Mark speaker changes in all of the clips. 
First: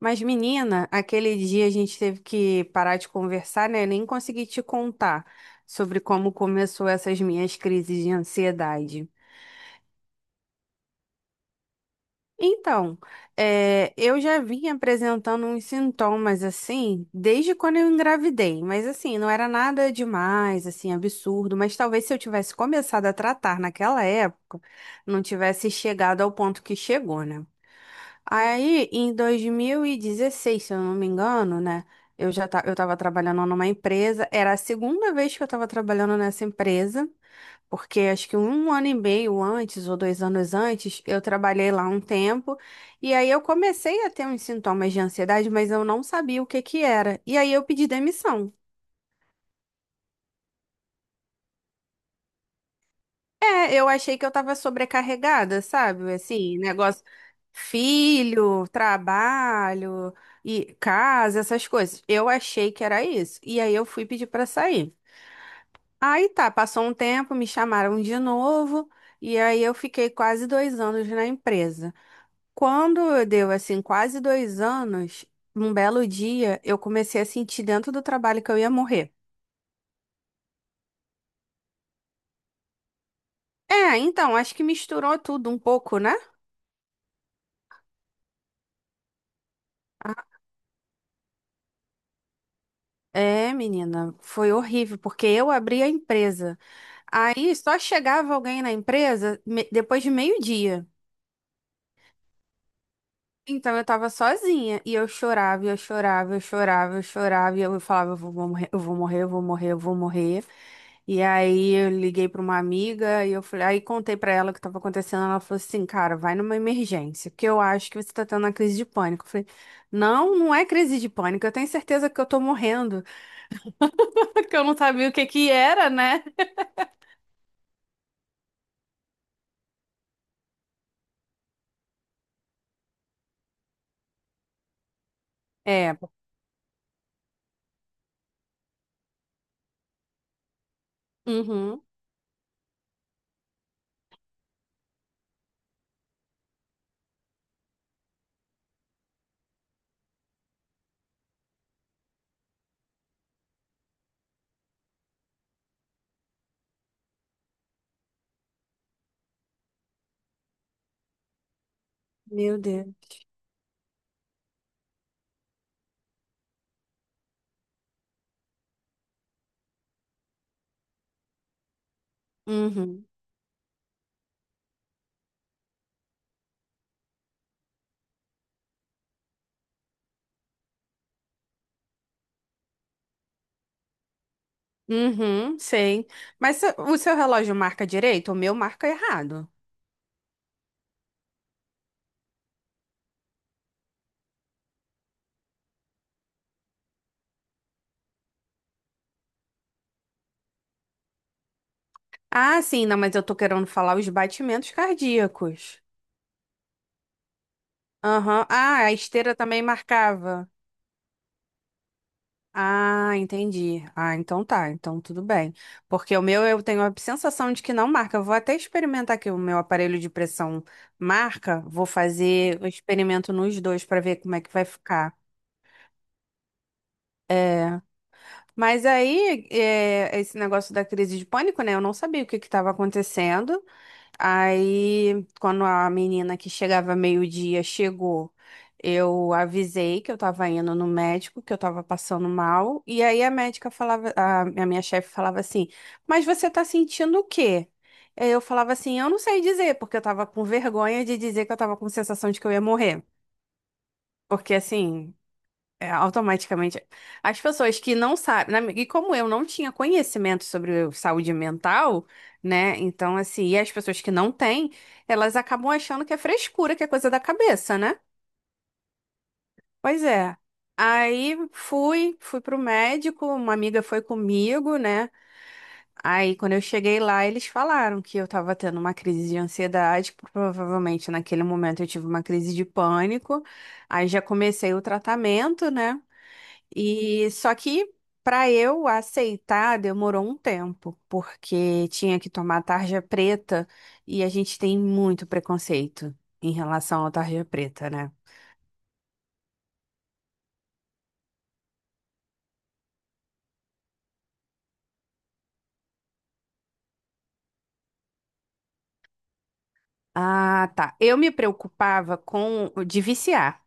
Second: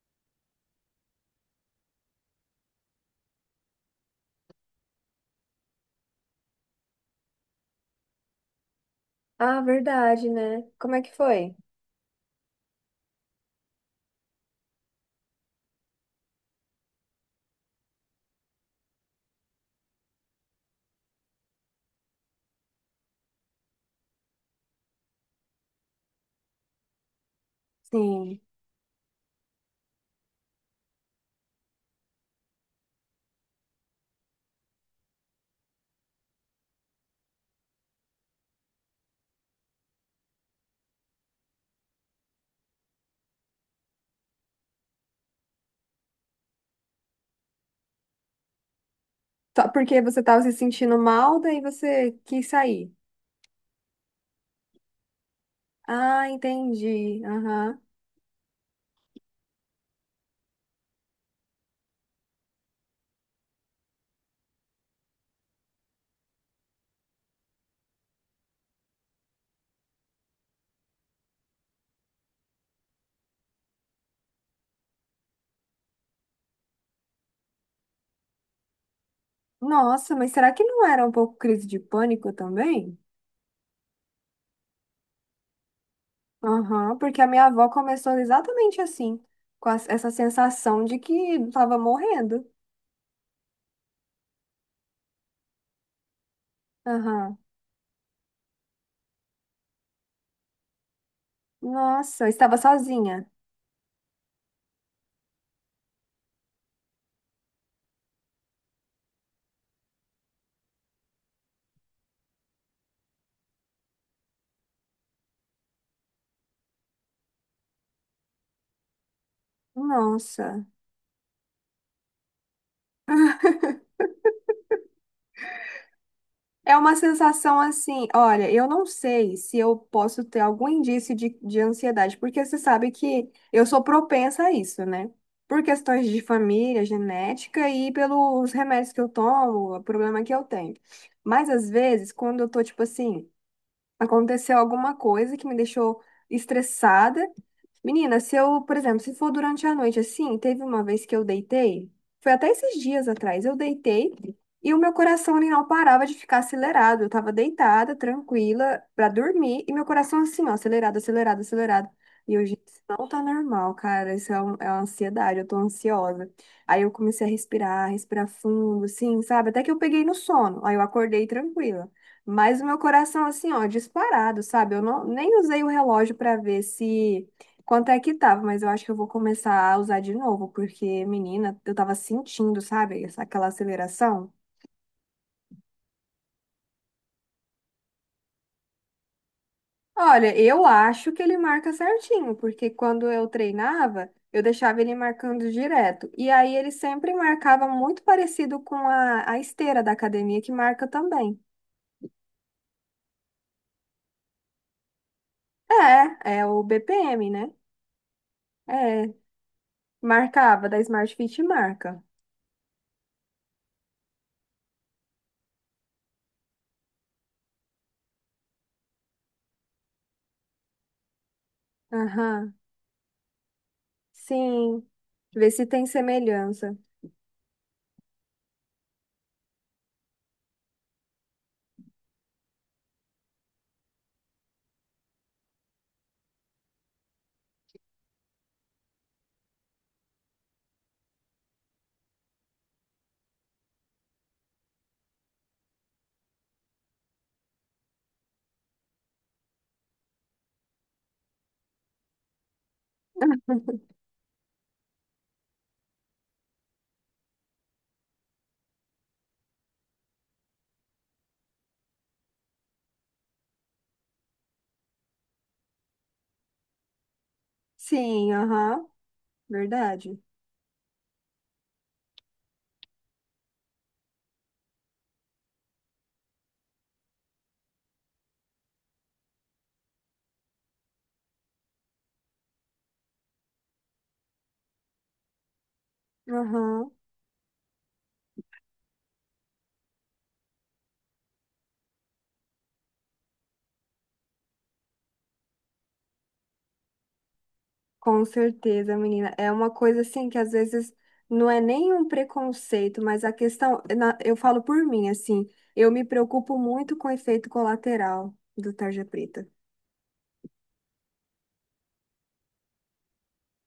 Speaker 1: Mas, menina, aquele dia a gente teve que parar de conversar, né? Nem consegui te contar sobre como começou essas minhas crises de ansiedade.
Speaker 2: Ah, verdade, né? Como é que foi?
Speaker 1: Então, eu já vim apresentando uns sintomas assim desde quando eu engravidei, mas assim, não era nada demais, assim, absurdo, mas talvez se eu tivesse começado a tratar naquela época, não tivesse chegado ao ponto que chegou, né?
Speaker 2: Sim.
Speaker 1: Aí, em 2016, se eu não me engano, né? Eu estava trabalhando numa empresa. Era a segunda vez que eu estava trabalhando nessa empresa, porque acho que um ano e meio antes ou dois anos antes, eu trabalhei lá um tempo. E aí eu comecei a ter uns sintomas de ansiedade, mas eu não sabia o que que era. E aí eu pedi demissão.
Speaker 2: Só porque você tava se sentindo mal, daí você quis sair.
Speaker 1: Eu achei que eu tava sobrecarregada, sabe?
Speaker 2: Ah,
Speaker 1: Assim, negócio,
Speaker 2: entendi. Aham.
Speaker 1: filho, trabalho e casa, essas coisas. Eu achei que era isso. E aí eu fui pedir pra sair. Aí tá, passou um tempo, me chamaram de novo, e aí eu fiquei quase dois anos na empresa. Quando eu deu assim, quase dois anos, um belo dia, eu comecei a sentir dentro do trabalho que eu ia morrer.
Speaker 2: Nossa, mas será que não era um pouco crise de pânico também?
Speaker 1: Então, acho que misturou tudo um pouco, né?
Speaker 2: Aham, porque a minha avó começou exatamente assim, com essa sensação de que estava morrendo.
Speaker 1: É, menina, foi horrível, porque eu abri a empresa.
Speaker 2: Aham.
Speaker 1: Aí só chegava alguém na empresa depois de meio-dia.
Speaker 2: Nossa, estava sozinha.
Speaker 1: Então eu tava sozinha e eu chorava, eu chorava, eu chorava, e eu falava, eu vou morrer, eu vou morrer, eu vou morrer, eu vou morrer. E aí eu liguei pra uma amiga e eu falei, aí contei pra ela o que tava acontecendo, ela falou assim, cara, vai numa emergência, porque eu acho que você tá tendo uma crise de pânico. Eu falei, não, não é
Speaker 2: Nossa.
Speaker 1: crise de pânico, eu tenho certeza que eu tô morrendo, porque eu não sabia o que que era, né?
Speaker 2: É uma sensação assim, olha, eu não sei se eu posso ter algum indício de ansiedade, porque você sabe que eu sou propensa a isso, né? Por
Speaker 1: É.
Speaker 2: questões de família, genética e pelos remédios que eu tomo, o problema que eu tenho. Mas às
Speaker 1: Uhum.
Speaker 2: vezes, quando eu tô, tipo assim, aconteceu alguma coisa que me deixou estressada. Menina, se eu, por exemplo, se for durante a noite assim, teve uma vez que eu deitei, foi até esses dias atrás, eu deitei e o meu coração ele não parava de ficar acelerado. Eu tava deitada, tranquila, pra dormir, e meu coração assim, ó, acelerado, acelerado, acelerado. E eu,
Speaker 1: Meu
Speaker 2: gente, isso
Speaker 1: Deus.
Speaker 2: não tá normal, cara. É uma ansiedade, eu tô ansiosa. Aí eu comecei a respirar, respirar fundo, assim, sabe? Até que eu peguei no sono. Aí eu acordei tranquila. Mas o meu
Speaker 1: Uhum.
Speaker 2: coração, assim, ó, disparado, sabe? Eu não, nem usei o relógio pra ver se. Quanto é que tava, mas eu acho que eu vou começar a usar de novo, porque, menina, eu tava sentindo, sabe, aquela aceleração.
Speaker 1: Uhum, sei. Mas o seu relógio marca direito? O meu marca errado.
Speaker 2: Olha, eu acho que ele marca certinho, porque quando eu treinava, eu deixava ele marcando direto. E aí ele sempre marcava muito parecido com a esteira da academia, que marca também.
Speaker 1: Ah, sim, não, mas eu tô querendo falar os batimentos cardíacos.
Speaker 2: É, é o BPM, né?
Speaker 1: Aham. Ah, a
Speaker 2: É,
Speaker 1: esteira também marcava.
Speaker 2: marcava, da Smart Fit marca.
Speaker 1: Ah, entendi. Ah, então tá, então tudo bem. Porque o meu eu tenho a sensação de que não marca. Eu vou até experimentar aqui o meu aparelho de pressão marca. Vou
Speaker 2: Aham,
Speaker 1: fazer o experimento nos dois para ver como é que vai
Speaker 2: sim.
Speaker 1: ficar.
Speaker 2: Ver se tem semelhança.
Speaker 1: Mas aí, esse negócio da crise de pânico, né? Eu não sabia o que que estava acontecendo. Aí, quando a menina que chegava meio-dia chegou, eu avisei que eu estava indo no médico, que eu estava passando mal. E aí a médica falava, a minha chefe falava assim: Mas você está sentindo o quê? Aí eu falava assim: Eu não sei dizer, porque eu estava com vergonha de dizer que eu estava com sensação de que eu ia morrer. Porque assim. É, automaticamente. As pessoas que não sabem, na e como eu não tinha conhecimento sobre saúde mental, né? Então, assim, e as pessoas que não têm, elas acabam achando que é frescura, que é coisa da cabeça, né?
Speaker 2: Sim, aham,
Speaker 1: Pois
Speaker 2: verdade.
Speaker 1: é. Aí fui, fui pro médico, uma amiga foi comigo, né? Aí quando eu cheguei lá, eles falaram que eu tava tendo uma crise de ansiedade, provavelmente naquele momento eu tive uma crise de pânico. Aí já comecei o tratamento, né?
Speaker 2: Aham,
Speaker 1: E só que para eu aceitar demorou um tempo, porque tinha que tomar tarja preta e a gente tem muito preconceito em relação à tarja preta, né?
Speaker 2: com certeza, menina. É uma coisa assim que às vezes não é nem um preconceito, mas eu falo por mim, assim, eu me preocupo muito com o efeito colateral do tarja preta.
Speaker 1: Ah, tá. Eu me preocupava com de viciar.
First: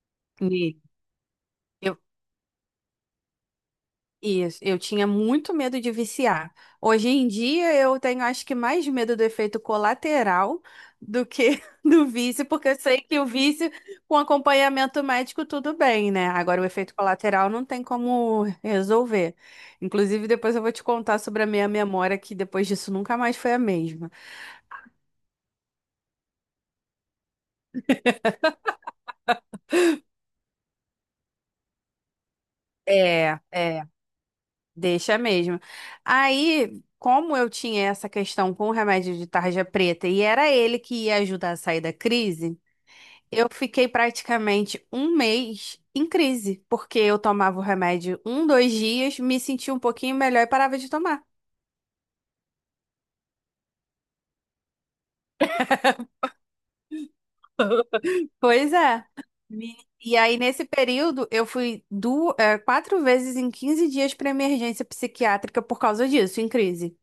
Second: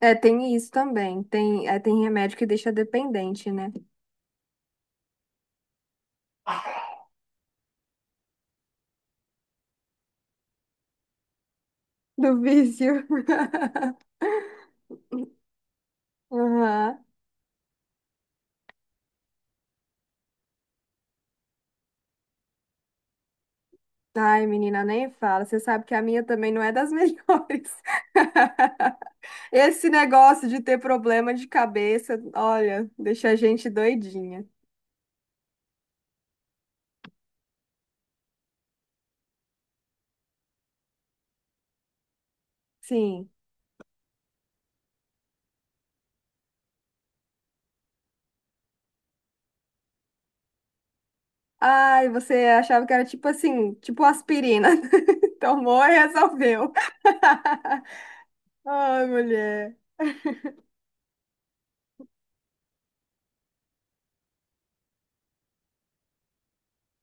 Speaker 2: É, tem isso
Speaker 1: E
Speaker 2: também. Tem, é,
Speaker 1: eu,
Speaker 2: tem remédio que deixa dependente, né?
Speaker 1: Isso, eu tinha muito medo de viciar. Hoje em dia eu tenho acho que mais medo do efeito colateral do que do
Speaker 2: Do
Speaker 1: vício, porque eu sei
Speaker 2: vício.
Speaker 1: que o vício com acompanhamento médico tudo bem, né? Agora o
Speaker 2: Aham.
Speaker 1: efeito colateral não tem como resolver. Inclusive depois eu vou te contar sobre a minha memória que depois disso nunca mais foi a mesma.
Speaker 2: Ai, menina, nem fala. Você sabe que a minha também não é das melhores. Esse negócio de ter problema de cabeça, olha, deixa a
Speaker 1: É,
Speaker 2: gente
Speaker 1: é,
Speaker 2: doidinha.
Speaker 1: deixa mesmo. Aí, como eu tinha essa questão com o remédio de tarja preta e era ele que ia ajudar a sair da crise,
Speaker 2: Sim.
Speaker 1: eu fiquei praticamente um mês em crise, porque eu tomava o remédio um, dois dias, me sentia um pouquinho melhor e parava de tomar.
Speaker 2: Ai, você achava que era tipo assim, tipo aspirina. Tomou e resolveu.
Speaker 1: Pois
Speaker 2: Ai,
Speaker 1: é. Me-
Speaker 2: mulher.
Speaker 1: E aí, nesse período, eu fui quatro vezes em 15 dias para emergência psiquiátrica por causa disso, em crise.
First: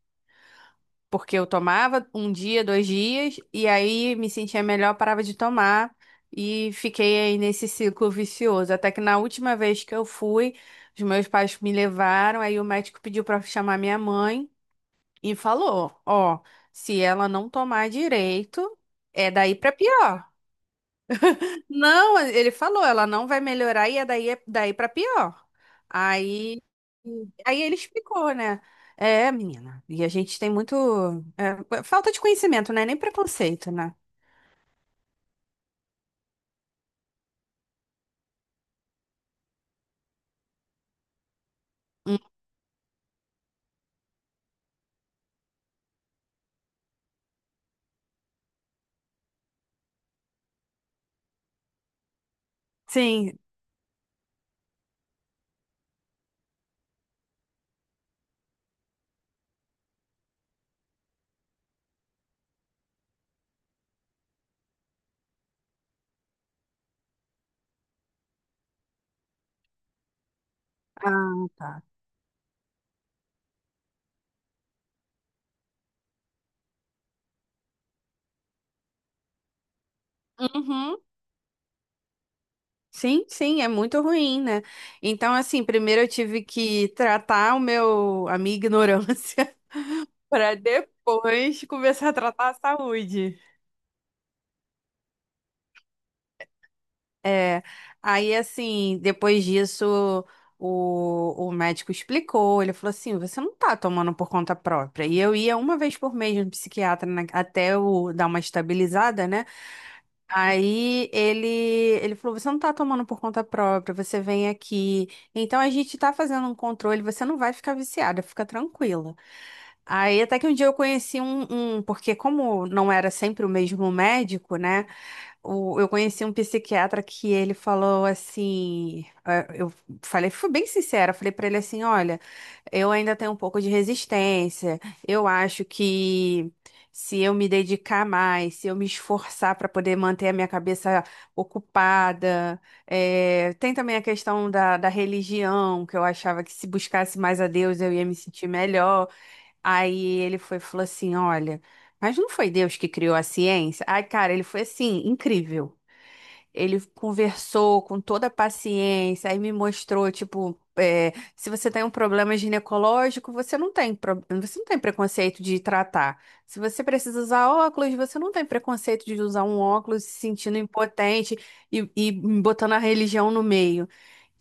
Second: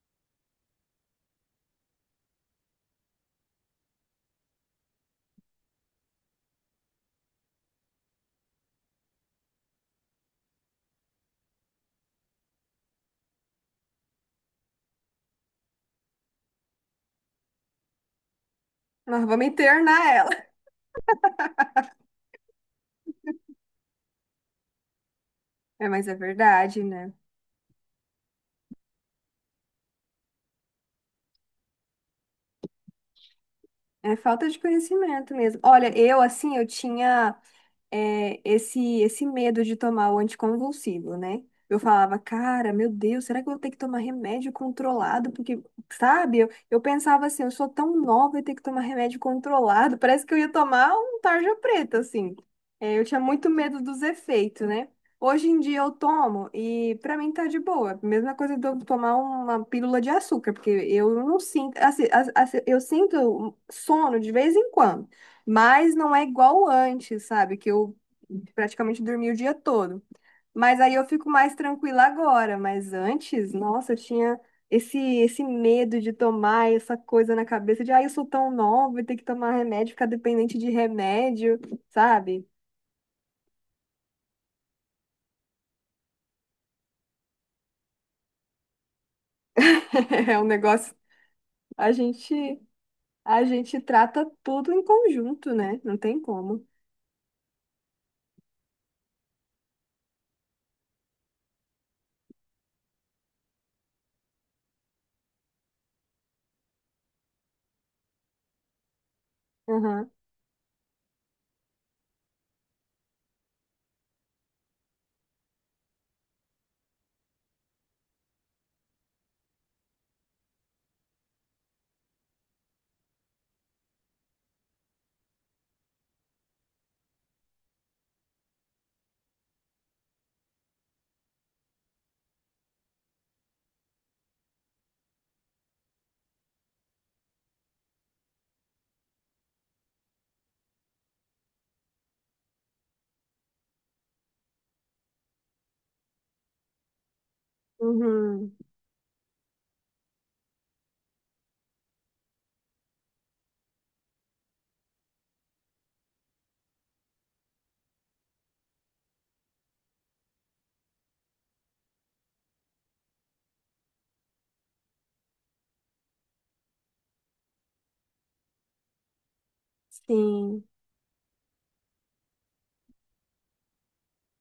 Speaker 1: Porque eu tomava um dia, dois dias, e aí me sentia melhor, parava de tomar e fiquei aí nesse ciclo vicioso. Até que na última vez que eu fui, os meus pais me levaram, aí o médico pediu para chamar minha mãe e falou: Ó, se ela não tomar direito,
Speaker 2: Nós
Speaker 1: é
Speaker 2: vamos
Speaker 1: daí para
Speaker 2: internar
Speaker 1: pior.
Speaker 2: ela.
Speaker 1: Não, ele falou, ela não vai melhorar e é daí pra pior.
Speaker 2: É, mas é
Speaker 1: Aí,
Speaker 2: verdade, né?
Speaker 1: aí ele explicou, né? É, menina, e a gente tem muito. É, falta de conhecimento, né? Nem preconceito, né?
Speaker 2: É falta de conhecimento mesmo. Olha, eu assim, eu tinha. É, esse medo de tomar o anticonvulsivo, né? Eu falava, cara, meu Deus, será que eu vou ter que tomar remédio controlado? Porque, sabe, eu pensava assim, eu sou tão nova e ter que tomar remédio controlado. Parece que eu ia tomar um tarja preta, assim. É, eu tinha
Speaker 1: Sim.
Speaker 2: muito medo dos efeitos, né? Hoje em dia eu tomo e pra mim tá de boa. Mesma coisa de eu tomar uma pílula de açúcar, porque eu não sinto, assim, eu sinto sono de vez em quando. Mas não é igual antes, sabe? Que eu praticamente dormi o dia todo. Mas aí eu fico
Speaker 1: Ah,
Speaker 2: mais
Speaker 1: tá.
Speaker 2: tranquila agora. Mas antes, nossa, eu tinha esse medo de tomar essa coisa na cabeça de, ah, eu sou tão nova, ter que tomar remédio, ficar dependente de
Speaker 1: Uhum.
Speaker 2: remédio, sabe?
Speaker 1: Sim, sim, é muito ruim, né? Então, assim, primeiro eu tive que tratar a minha ignorância,
Speaker 2: É um
Speaker 1: para
Speaker 2: negócio.
Speaker 1: depois
Speaker 2: A
Speaker 1: começar a
Speaker 2: gente,
Speaker 1: tratar a saúde.
Speaker 2: a gente trata tudo em conjunto, né? Não tem como.
Speaker 1: É, aí assim, depois disso, o médico explicou, ele falou assim, você não tá tomando por conta própria. E eu ia uma vez por mês no psiquiatra, até eu dar uma estabilizada, né?
Speaker 2: Aham.
Speaker 1: Aí ele falou, você não tá tomando por conta própria, você vem aqui. Então a gente tá fazendo um controle, você não vai ficar viciada, fica tranquila. Aí até que um dia eu conheci porque como não era sempre o mesmo médico, né? Eu conheci um psiquiatra que ele falou assim, eu falei, fui bem sincera, falei pra ele assim, olha, eu ainda tenho um pouco de resistência. Eu acho que se eu me dedicar mais, se eu me esforçar para poder manter a minha cabeça ocupada, tem também a questão da religião, que eu achava que se buscasse mais a Deus eu ia me sentir
Speaker 2: Uhum.
Speaker 1: melhor. Aí ele foi, falou assim: Olha, mas não foi Deus que criou a ciência? Ai, cara, ele foi assim, incrível. Ele conversou com toda a paciência, aí me mostrou, tipo, se você tem um problema ginecológico, você não tem, você não tem preconceito de tratar. Se você precisa usar óculos, você não tem preconceito de usar um óculos se sentindo
Speaker 2: Sim.
Speaker 1: impotente e botando a religião no meio.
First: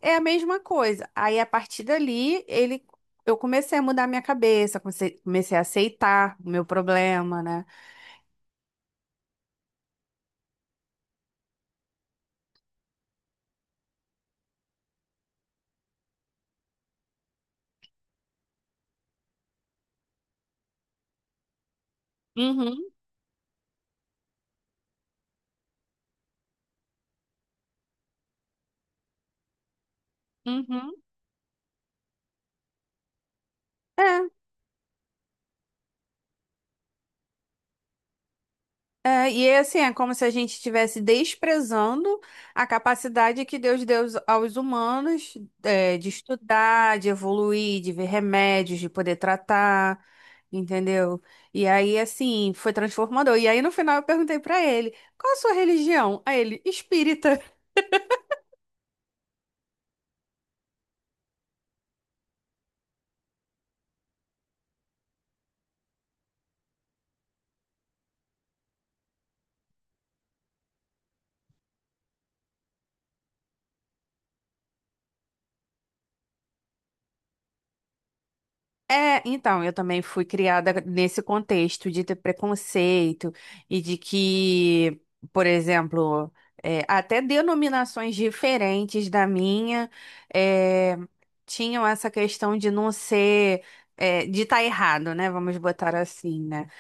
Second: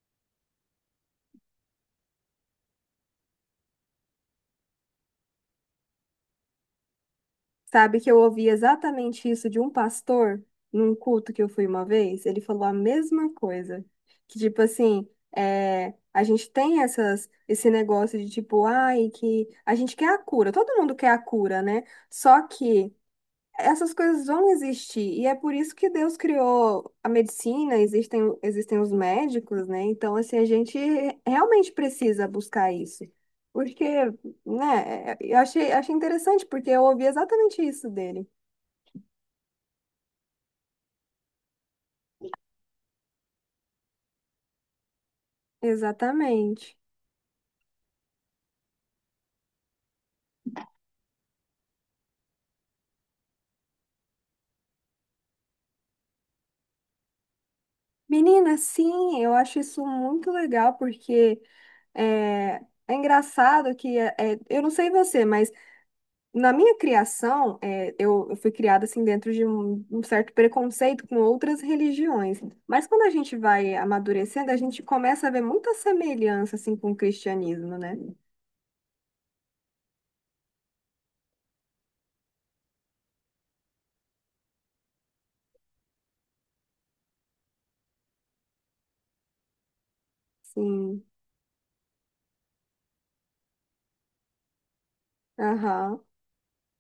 Speaker 1: É a mesma coisa. Aí, a partir dali, eu comecei a mudar minha cabeça, comecei, comecei a aceitar o meu problema, né?
Speaker 2: Sabe que eu ouvi exatamente isso de um pastor num culto que eu fui uma vez? Ele falou a mesma coisa. Que tipo assim, é, a gente tem essas, esse negócio de tipo, ai, que a gente quer a cura, todo mundo quer a cura, né? Só
Speaker 1: Uhum,
Speaker 2: que essas coisas vão existir, e é por isso que Deus criou a medicina, existem, existem os médicos, né? Então, assim, a gente
Speaker 1: uhum.
Speaker 2: realmente precisa buscar isso. Porque,
Speaker 1: É,
Speaker 2: né, é, eu achei, achei interessante, porque eu ouvi exatamente isso dele.
Speaker 1: é, e é assim, é como se a gente estivesse desprezando a capacidade que Deus deu aos humanos, é, de
Speaker 2: Exatamente.
Speaker 1: estudar, de evoluir, de ver remédios, de poder tratar, entendeu? E aí, assim, foi transformador. E aí, no final, eu perguntei pra ele, qual a sua religião? Aí ele, espírita.
Speaker 2: Menina, sim, eu acho isso muito legal, porque é, é engraçado que, é, é, eu não sei você, mas na minha criação, é, eu fui criada assim dentro de um certo preconceito com outras religiões. Mas quando a gente vai amadurecendo, a gente começa a ver muita semelhança assim com o cristianismo, né?
Speaker 1: É, então, eu também fui criada nesse contexto de ter preconceito e de que, por exemplo, até denominações diferentes da minha é,
Speaker 2: Sim.
Speaker 1: tinham essa questão de não ser, de estar errado, né? Vamos botar
Speaker 2: Aham.
Speaker 1: assim, né?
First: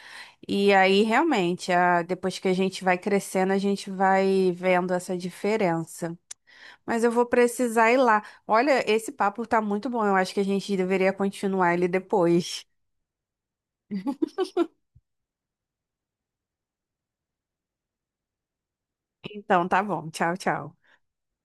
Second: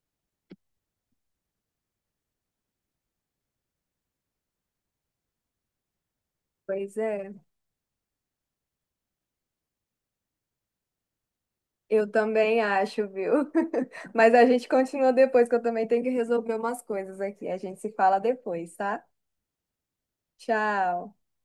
Speaker 1: E aí, realmente, depois que a gente vai crescendo, a gente vai vendo essa diferença.
Speaker 2: Pois
Speaker 1: Mas eu vou
Speaker 2: é,
Speaker 1: precisar ir lá. Olha, esse papo tá muito bom. Eu acho que a gente deveria continuar ele
Speaker 2: eu também
Speaker 1: depois.
Speaker 2: acho, viu? Mas a gente continua depois, que eu também tenho que resolver umas coisas aqui. A gente se fala depois, tá?
Speaker 1: Então, tá bom. Tchau, tchau.
Speaker 2: Tchau.